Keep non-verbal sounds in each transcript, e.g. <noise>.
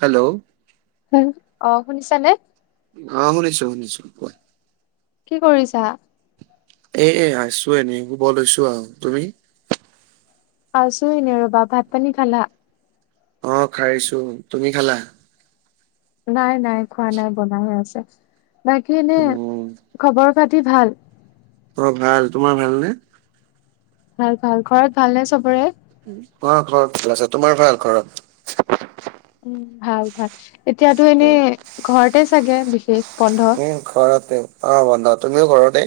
Hello. উ অ শুনিছানে? অ শুনিছো শুনিছো কোৱা। কি কৰিছা? <unintelligible> আৰু তুমি আছো আনে ৰ'বা ভাত পানী খালা? অ খাইছো। তুমি খালা? নাই নাই খোৱা নাই বনাইে আছে। বাকী এনে উম খবৰ পাতি ভাল? অ ভাল। তোমাৰ ভালনে? ভাল ভাল। ঘৰত ভালনে চবৰে? হয় ঘৰত ভাল আছে। তোমাৰ ভাল ঘৰত? উম ভাল ভাল। এতিয়াতো উম এনেই ঘৰতে চাগে বিশেষ বন্ধ ঘৰতে, অ বন্ধ। তুমিও ঘৰতে?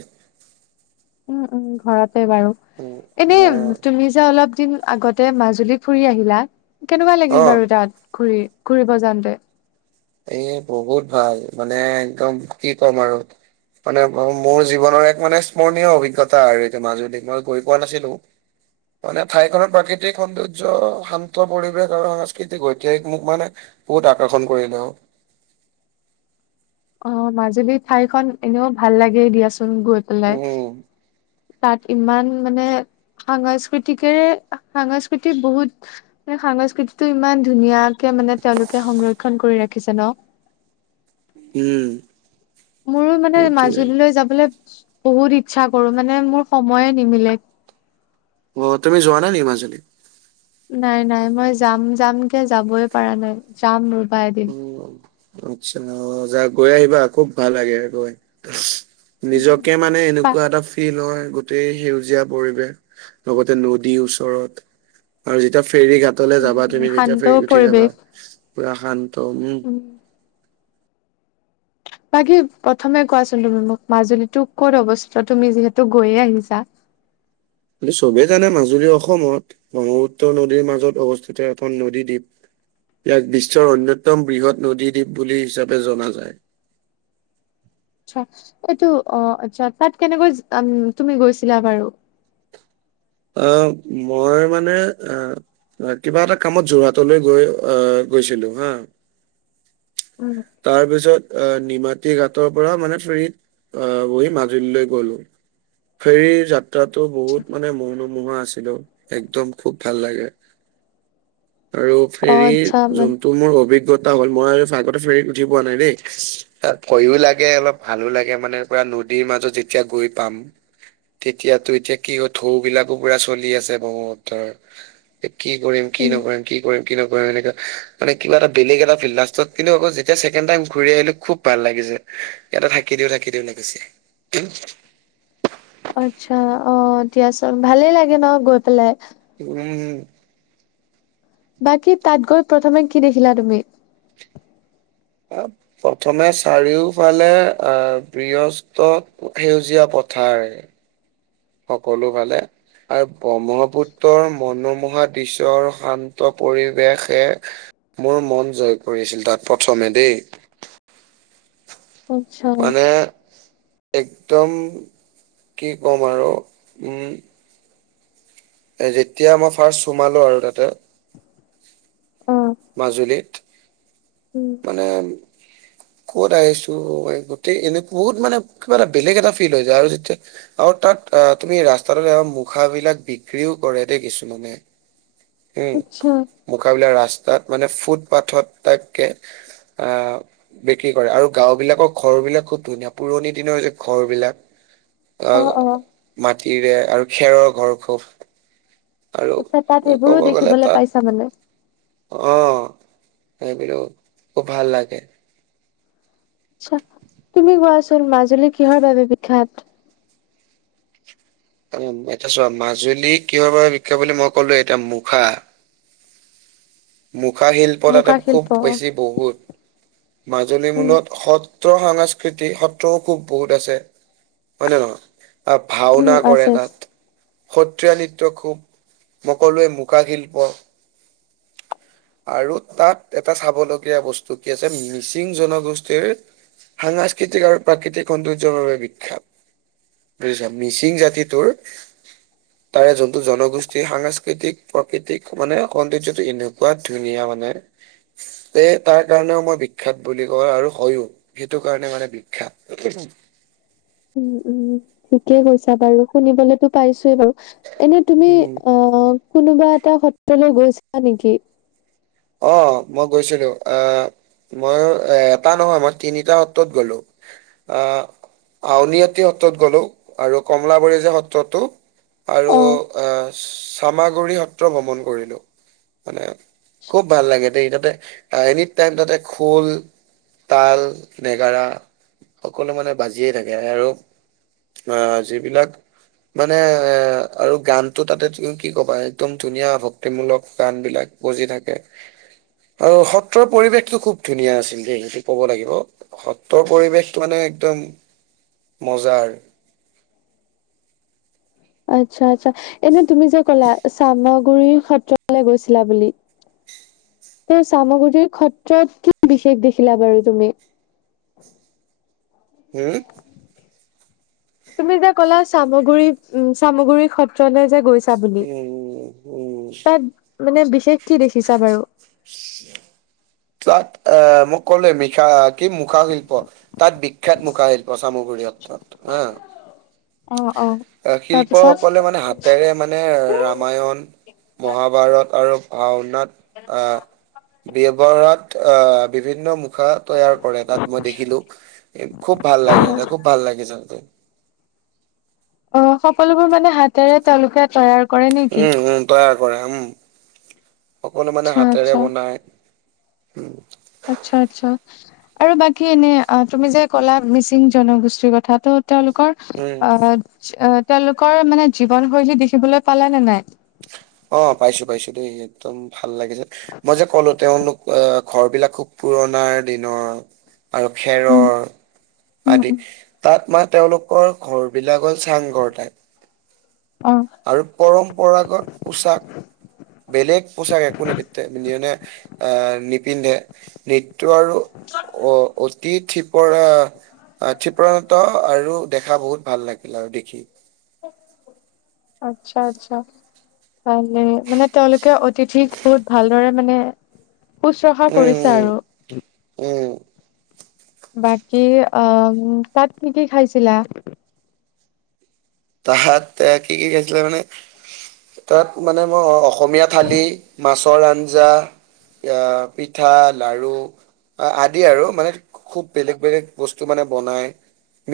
উম উম ঘৰতে বাৰু, উম এনে অ তুমি যে অলপ দিন আগতে তাতে মাজুলী ফুৰি আহিলা, কেনেকুৱা অ লাগিল বাৰু তাত ঘুৰি-ঘুৰিব যাওঁতে? এ বহুত ভাল মানে একদম কি কম আৰু। মানে মোৰ জীৱনৰ এক মানে স্মৰণীয় অভিজ্ঞতা আৰু এতিয়া মাজুলী। মই গৈ পোৱা নাছিলো। মানে ঠাইখনৰ প্ৰাকৃতিক সৌন্দৰ্য শান্ত, পৰিৱেশ আৰু সাংস্কৃতিক ঐতিহাসিক মোক মানে বহুত আকৰ্ষণ কৰিলে অ। অ মাজুলী ঠাইখন এনেও ভাল লাগেই দিয়াচোন গৈ পেলাই। উম। তাত ইমান মানে সাংস্কৃতিকেৰে সাংস্কৃতিক বহুত সংস্কৃতিটো ইমান ধুনীয়াকে মানে তেওঁলোকে সংৰক্ষণ কৰি ৰাখিছে ন। উম। মোৰো মানে সেইটোৱে মাজুলীলৈ যাবলৈ বহুত ইচ্ছা কৰো মানে মোৰ সময়ে নিমিলে। অ তুমি যোৱা নাই নেকি মাজুলী? নাই নাই মই যাম যাম কে যাবই পাৰা নাই যাম ৰবা এদিন। আচ্ছা অ যা গৈ আহিবা আকৌ ভাল লাগে গৈ। উম নিজকে মানে এনেকুৱা এনেকুৱা এটা ফিল হয় গোটেই সেউজীয়া পৰিৱেশ লগতে নদীৰ ওচৰত আৰু যেতিয়া ফেৰী ঘাটলে যাবা তুমি, যেতিয়া শান্ত ফেৰত উঠি যাবা পৰিৱেশ পুৰা শান্ত উম বাকী প্ৰথমে কোৱাচোন তুমি মোক মাজুলীতো ক'ত অৱস্থিত? তুমি যিহেতু গৈয়ে আহিছা। কি চবে জানে মাজুলী অসমত, ব্ৰহ্মপুত্ৰ নদীৰ মাজত অৱস্থিত এখন নদীদ্বীপ। ইয়াক বিশ্বৰ অন্যতম বৃহৎ নদীদ্বীপ বুলি হিচাপে জনা যায়। আচ্ছা এইটো অ আচ্ছা তাত কেনেকৈ তুমি গৈছিলা বাৰু? অ মই মানে অ কিবা এটা কামত যোৰহাটলৈ গৈ আহ গৈছিলো হা, উম। তাৰপিছত অ' নিমাতী ঘাটৰপৰা মানে ফেৰিত আ, বহি মাজুলীলৈ গলো, ফেৰী যাত্ৰাটো বহুত মানে মোৰ মনোমোহা আছিলো, একদম খুব ভাল লাগে আৰু অ' আচ্ছা ফেৰীত মান জোনটো মোৰ অভিজ্ঞতা হ'ল মই আৰু আগতে ফেৰীত উঠি পোৱা নাই দেই। তাত ভয়ো লাগে অলপ ভালো লাগে মানে পুৰা নদীৰ মাজত যেতিয়া গৈ পাম। তেতিয়াতো এতিয়া কি হৈ ঢৌবিলাক কুকুৰা চলি আছে ব্ৰহ্মপুত্ৰৰ, কি কৰিম কি উম, নকৰিম, কি কৰিম কি নকৰিম এনেকা মানে কিবা এটা বেলেগ এটা ফিল্ড, লাষ্টত কিন্তু আকৌ যেতিয়া ছেকেণ্ড টাইম ঘূৰি আহিলোঁ খুব ভাল লাগিছে। ইয়াতে থাকি দিও থাকি দিও লাগিছে। আচ্ছা, অ' দিয়াচোন। ভালে লাগে ন' গৈ পেলাই? উম। বাকী তাত গৈ প্ৰথমে কি দেখিলা তুমি? প্ৰথমে চাৰিওফালে অ' বৃহছ ত' সেউজীয়া পথাৰ। সকলোফালে। আৰু ব্ৰহ্মপুত্ৰৰ মনোমোহা দৃস্যৰ শান্ত পৰিৱেশে মোৰ মন জয় কৰিছিল তাত প্ৰথমে দেই। আচ্ছা মানে একদম কি ক'ম আৰু, উম যেতিয়া মই ফাৰ্ষ্ট সোমালোঁ আৰু তাতে অ'। মাজুলীত উম। মানে ক'ত আহিছোঁ, গোটেই এনে বহুত মানে কিবা এটা বেলেগ এটা ফিল হৈ যায় আৰু যেতিয়া আৰু তাত আ, তুমি ৰাস্তাটো মুখাবিলাক বিক্ৰীও কৰে দেই কিছুমানে। উম, আচ্ছা মুখাবিলক ৰাস্তাত মানে ফুটপাথত থাকে। আ বিক্ৰী কৰে আৰু গাওঁবিলাকৰ ঘৰবিলাক খুব ধুনীয়া, পুৰণি দিনৰ যে ঘৰবিলাক আ, অ' অ' মাটিৰে আৰু খেৰৰ ঘৰ খুব। আৰু আচ্ছা, তাত ক'ব সেইবোৰো গ'লে দেখিবলৈ তাত পাইছা মানে। অ' সেইবিলো খুব ভাল লাগে। আচ্ছা। তুমি গোৱাচো চোন মাজুলী কিহৰ বাবে বিখ্যাত? এ, চোৱা মাজুলী কিহৰ বাবে বিখ্যা বুলি মই ক'লো এতিয়া মুখা। মুখা শিল্প তাতে মুখা খুব শিল্প অ', বেছি বহুত, মাজুলী উম, মূলত সৎ সত্ৰ সাংস্কৃতি, সত্ৰও খুব বহুত আছে হয় নে নহয়? আ, উম, ভাওনা আছে কৰে আছে। তাত। সত্ৰীয়া নৃত্য খুব, মই ক'লোৱে মুখা শিল্প। আৰু তাত এটা চাবলগীয়া বস্তু কি আছে মিচিং জনগোষ্ঠীৰ সাংস্কৃতিক আৰু প্ৰাকৃতিক সৌন্দৰ্যৰ বাবে বিখ্যাত। বুজিছা মিচিং জাতিটোৰ তাৰে যোনটো জনগোষ্ঠীৰ সাংস্কৃতিক, প্ৰাকৃতিক মানে সৌন্দৰ্য এনেকুৱা ধুনীয়া মানে তে তাৰ কাৰণেও মই বিখ্যাত বুলি কয় আৰু হয়ো। সেইটো কাৰণে মানে বিখ্যাত। উম, উম, ঠিকেই কৈছা বাৰু। শুনিবলেতো পাইছোয়ে বাৰু। এনে তুমি উম আ, কোনোবা এটা সত্ৰলৈ গৈছা নেকি? অ' মই গৈছিলোঁ, আ মই এ-এটা নহয়, মই তিনিটা সত্ৰত গ'লো। আ, আউনআটি সত্ৰত গ'লো আৰু কমলাবাৰী যে সত্ৰটো আৰু অ'। আ, চামাগুৰি সত্ৰ ভ্ৰমণ কৰিলোঁ মানে। খুব ভাল লাগে দেই তাতে এনি টাইম তাতে খোল তাল, নেগাৰা সকলো মানে বাজিয়ে থাকে আৰু অ যিবিলাক মানে এ আৰু গানতটো তাতে তুমি কি ক'বা একদম ধুনীয়া ভক্তিমূলক গান বিলাক। বজি থাকে। আৰু সত্ৰৰ পৰিৱেশটো খুব ধুনীয়া আছিল দেই সেইটো কব লাগিব। সত্ৰৰ পৰিৱেশটো মানে একদম মজাৰ আৰু। আচ্ছা আচ্ছা এনে তুমি যে কলা চামগুৰি সত্ৰলৈ গৈছিলা বুলি তে চামগুৰিৰ ক্ষত্ৰত কি বিশেষ দেখিলা বাৰু তুমি? হম? তুমি যে ক'লা চামগুৰি উ চামগুৰি সত্ৰলৈ যে গৈ বুলি, উম উম তাত মানে বিশেষ কি দেখিছা বাৰু? তাত আহ মোক ক'লে মখা কি মুখা শিল্প তাত বি শেষ মুখা শিল্প চামগুৰি সত্ৰত হা অ তাৰপিছত শিল্পসকলে মানে হাত তাৰে মানে ৰামায়ণ, মহাভাৰত আৰু ভাওনাত আহ ব্যৱাৰত আহ বিভিন্ন মুখাত তৈয়াৰ কৰে তাত মই দেখিলো, খুব ভাল লাগে এটা খুব ভাল লাগে জান অ সকলোবোৰ মানে হাতেৰে তেওঁলোকে তৈয়াৰ কৰে নেকি উম উম তৈয়াৰ কৰে উম। সকলো মানে আচ্ছা হাতেৰে আচ্ছা বনাই। আচ্ছা আচ্ছা। আৰু বাকী এনে অ তুমি যে কলা মিচিং জনগোষ্ঠীৰ কথাটো তেওঁলোকৰ উম আহ তেওঁলোকৰ মানে জীৱনশৈলী দেখিবলৈ পালে নে নাই? অ পাইছো পাইছো দেই একদম ভাল লাগিছে। মই যে ক'লো তেওঁলোক আহ ঘৰ বিলাক খুব পুৰণাৰ দিনৰ আৰু উম খেৰৰ উম আদি উম। তাত মানে তেওঁলোকৰ ঘৰ বিলাক হ'ল চাংঘৰ টাইপ। অ আৰু পৰম্পৰাগত পোচাক। বেলেগ পোচাক একো নিপিতেনে আহ নি পিন্ধে। নৃত্য আৰু অ অতি থিপৰা অ <unintelligible> আৰু দেখা বহুত ভাল লাগিল আৰু দেখি। আচ্ছা আচ্ছা। ভালে মানে তেওঁলোকে অতিথিক বহুত ভালদৰে মানে শুশ্ৰূষা কৰিছে উম আৰু। উম। বাকী অ তাত কি কি খাইছিলা? তাহাত এ কি কি খাইছিলে মানে তাত মানে মই অসমীয়া থালি, মাছৰ আঞ্জা, আহ পিঠা, লাৰু অ আদি আৰু মানে খুব বেলেগ বেলেগ বস্তু মানে বনাই।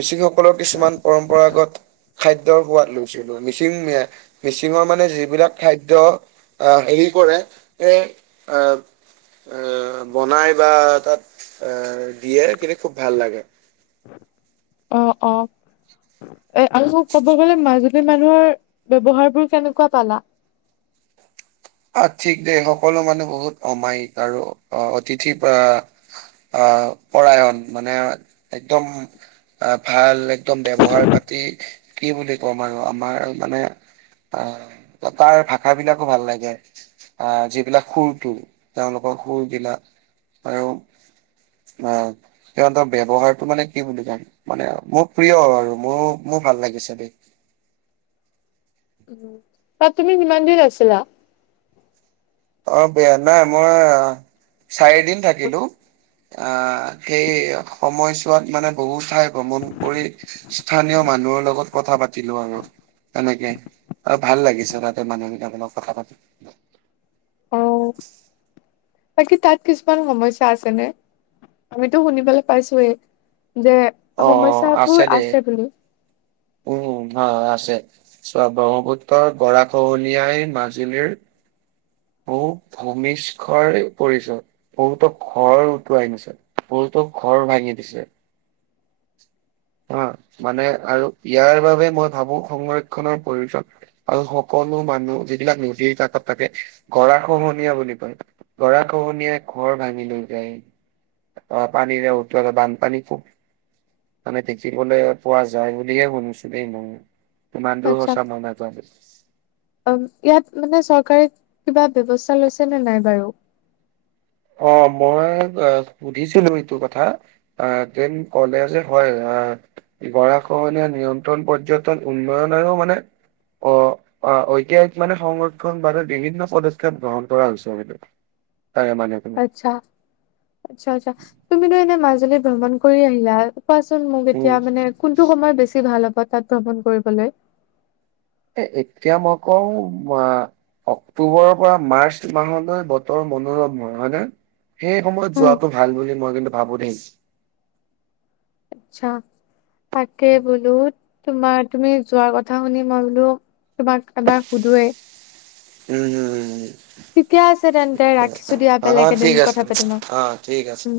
মিচিং সকলৰ কিছুমান পৰম্পৰাগত খাদ্যৰ সোৱাদ লৈছিলো। মিচিং মিচিঙৰ মানে যিবিলাক খাদ্য আহ হেৰি কৰে এ আহ বনাই বা তাত দিয়ে সেইখিনি খুব ভাল লাগে। অ অ। এ আৰু ক'ব গ'লে মাজুলী মানুহৰ ব্যৱহাৰ বোৰ কেনেকুৱা পালা? আ ঠিক দ সকলো মানুহ বহুত অমায়িক আৰু অ অতিথি বা অ পৰাৰায়ণ মানে একদম আহ ভাল একদম ব্যৱহাৰ-পাতি কি বুলি ক'ম আৰু আমাৰ মানে অ তাৰ ভাষা বিলাকো ভাল লাগে। আহ যিবিলাক সুৰটো তেওঁলোকৰ সুৰবিলাক আৰু। অ'। সিহঁতৰ ব্যৱহাৰটো মানে কি বুলি ক'ম মানে মোৰ প্ৰিয় আৰু মোৰ মোৰ ভাল লাগিছে দে। উ তাত তুমি যিমান দিন আছিলা। অ', বেয়া নাই মই চাৰিদিন থাকিলোঁ। আহ সেই সময়ছোৱাত মানে বহু ঠাই ভ্ৰমণ কৰি স্থানীয় মানুহৰ লগত কথা পাতিলোঁ আৰু। তেনেকে আৰু ভাল লাগিছে তাতে মানুহবিলাকলাক কথা পাতি। অ বাকী তাত কিছুমান সমস্যা আছে নে আমিতো শুনিবলৈ পাইছোয়ে যে অ', সমস্যাবোৰ আছে দে বুলি উম হয় আছে। চোৱা ব্ৰহ্মপুত্ৰ গৰা খহনীয়াই মাজুলীৰ বহুত ভূমিষ্ককৰৰে পৰিচয় বহুতো ঘৰ উটুৱাই নিচে। ফুলতোক ঘৰ ভাঙি দিছে। অ', মানে আৰু ইয়াৰ বাবে মই ভাবোঁ সংৰক্ষনৰৰ প্ৰয়োজন। আৰু সকলো মানুহ যিবিলাক নদীৰ কাকত থাকে গৰা খহনীয়া বুলি কয়। গৰখনীয়া ঘৰ ভাঙি লৈ যায়। পানীৰে উতোলা বানপানী খুব মানে থিকিবলৈ পোৱা যায় বুলিয়ে শুনিছিলোঁ ই মই ইমান দূৰ সঁচা ময় নাজানো অ', ইয়াত মানে চৰকাৰে কিবা ব্যৱস্থা লৈছে নে নাই বাৰু। অ', মই সুধিছিলো এইটো কথা। অ', তেন ক'লে যে হয় আহ। গৰাখীয়া নিয়ন্ত্ৰণ পৰ্যটন উন্নয়নৰ মানে অ', ঐতিহাসিক মানে সংৰক্ষণ বাদে বিভিন্ন পদক্ষেপ গ্ৰহণ কৰা হৈছে সেটো। তাকে মানে। আচ্ছা, আচ্ছা, আচ্ছা তুমিতো এনে মাজুলী ভ্ৰমণ কৰি আহিলা কোৱাচোন মোক এতিয়া উম মানে কোনটো সময়ত বেছি ভাল হ'ব তাত ভ্ৰমণ কৰিবলৈ। এ এতিয়া মই কওঁ অক্টোবৰৰ পৰা মাৰ্চ মাহলৈ বতৰ মনোৰম হয় হয়নে। সেই সময়ত উম যোৱাতটো ভাল বুলি মই কিন্তু ভাবোঁ দে। আচ্ছা, তাকে বোলো তোমাৰ তুমি যোৱাৰ কথা শুনি মই বোলো তোমাক এবাৰ সুধোৱে। উম, উম, উম ঠিকে আছে তেন্তে উ। ৰাখিছো দিয়া বেলেগ অ', এদিন ঠিক আছে, কথা পাতিম আৰু অ', ঠিক আছে। উম